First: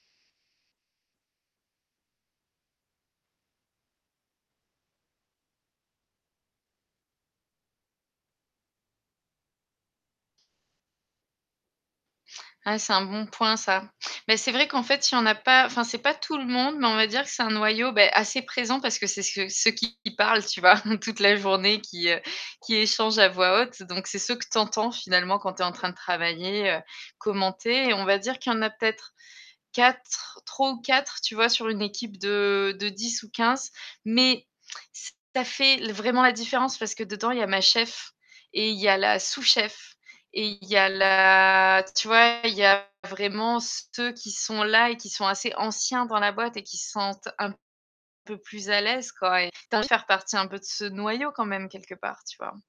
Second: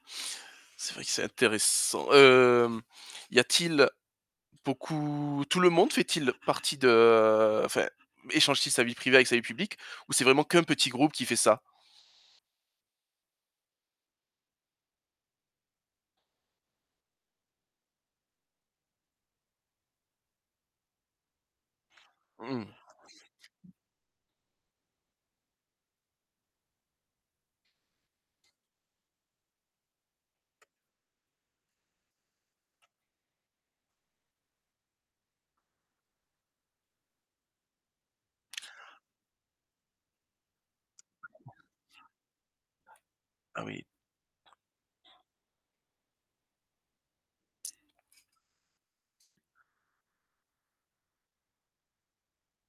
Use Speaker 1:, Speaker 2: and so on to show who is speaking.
Speaker 1: C'est vrai que c'est intéressant. Hem, y a-t-il beaucoup tout le monde fait-il partie de heu, enfin, échange-t-il sa vie privée avec sa vie publique ou c'est vraiment qu'un petit groupe qui fait ça?
Speaker 2: Ah, c'est un bon point ça mais c'est vrai qu'en fait il y en a pas enfin c'est pas tout le monde mais on va dire que c'est un noyau, beh, assez présent. Parce que c'est ce que ceux qui qui parlent, tu vois? Toute la journée, qui, heu,
Speaker 1: Mmh.
Speaker 2: qui échangent à voix haute donc c'est ceux que tu entends finalement quand tu es en train de travailler. Heu, commenter et on va dire qu'il y en a peut-être 4 3 ou 4, tu vois? Sur une équipe de de 10 ou 15 mais ç ça fait vraiment la différence. Parce que dedans il y a ma chef et il y a la sous-chef et il y a
Speaker 1: Oui.
Speaker 2: la tu vois, il y a vraiment
Speaker 1: Ah oui.
Speaker 2: ceux qui sont là et qui sont assez anciens dans la boîte et qui se sentent un peu plus à l'aise quoi et tu as envie de faire partie un peu de ce noyau quand même, quelque part, tu vois?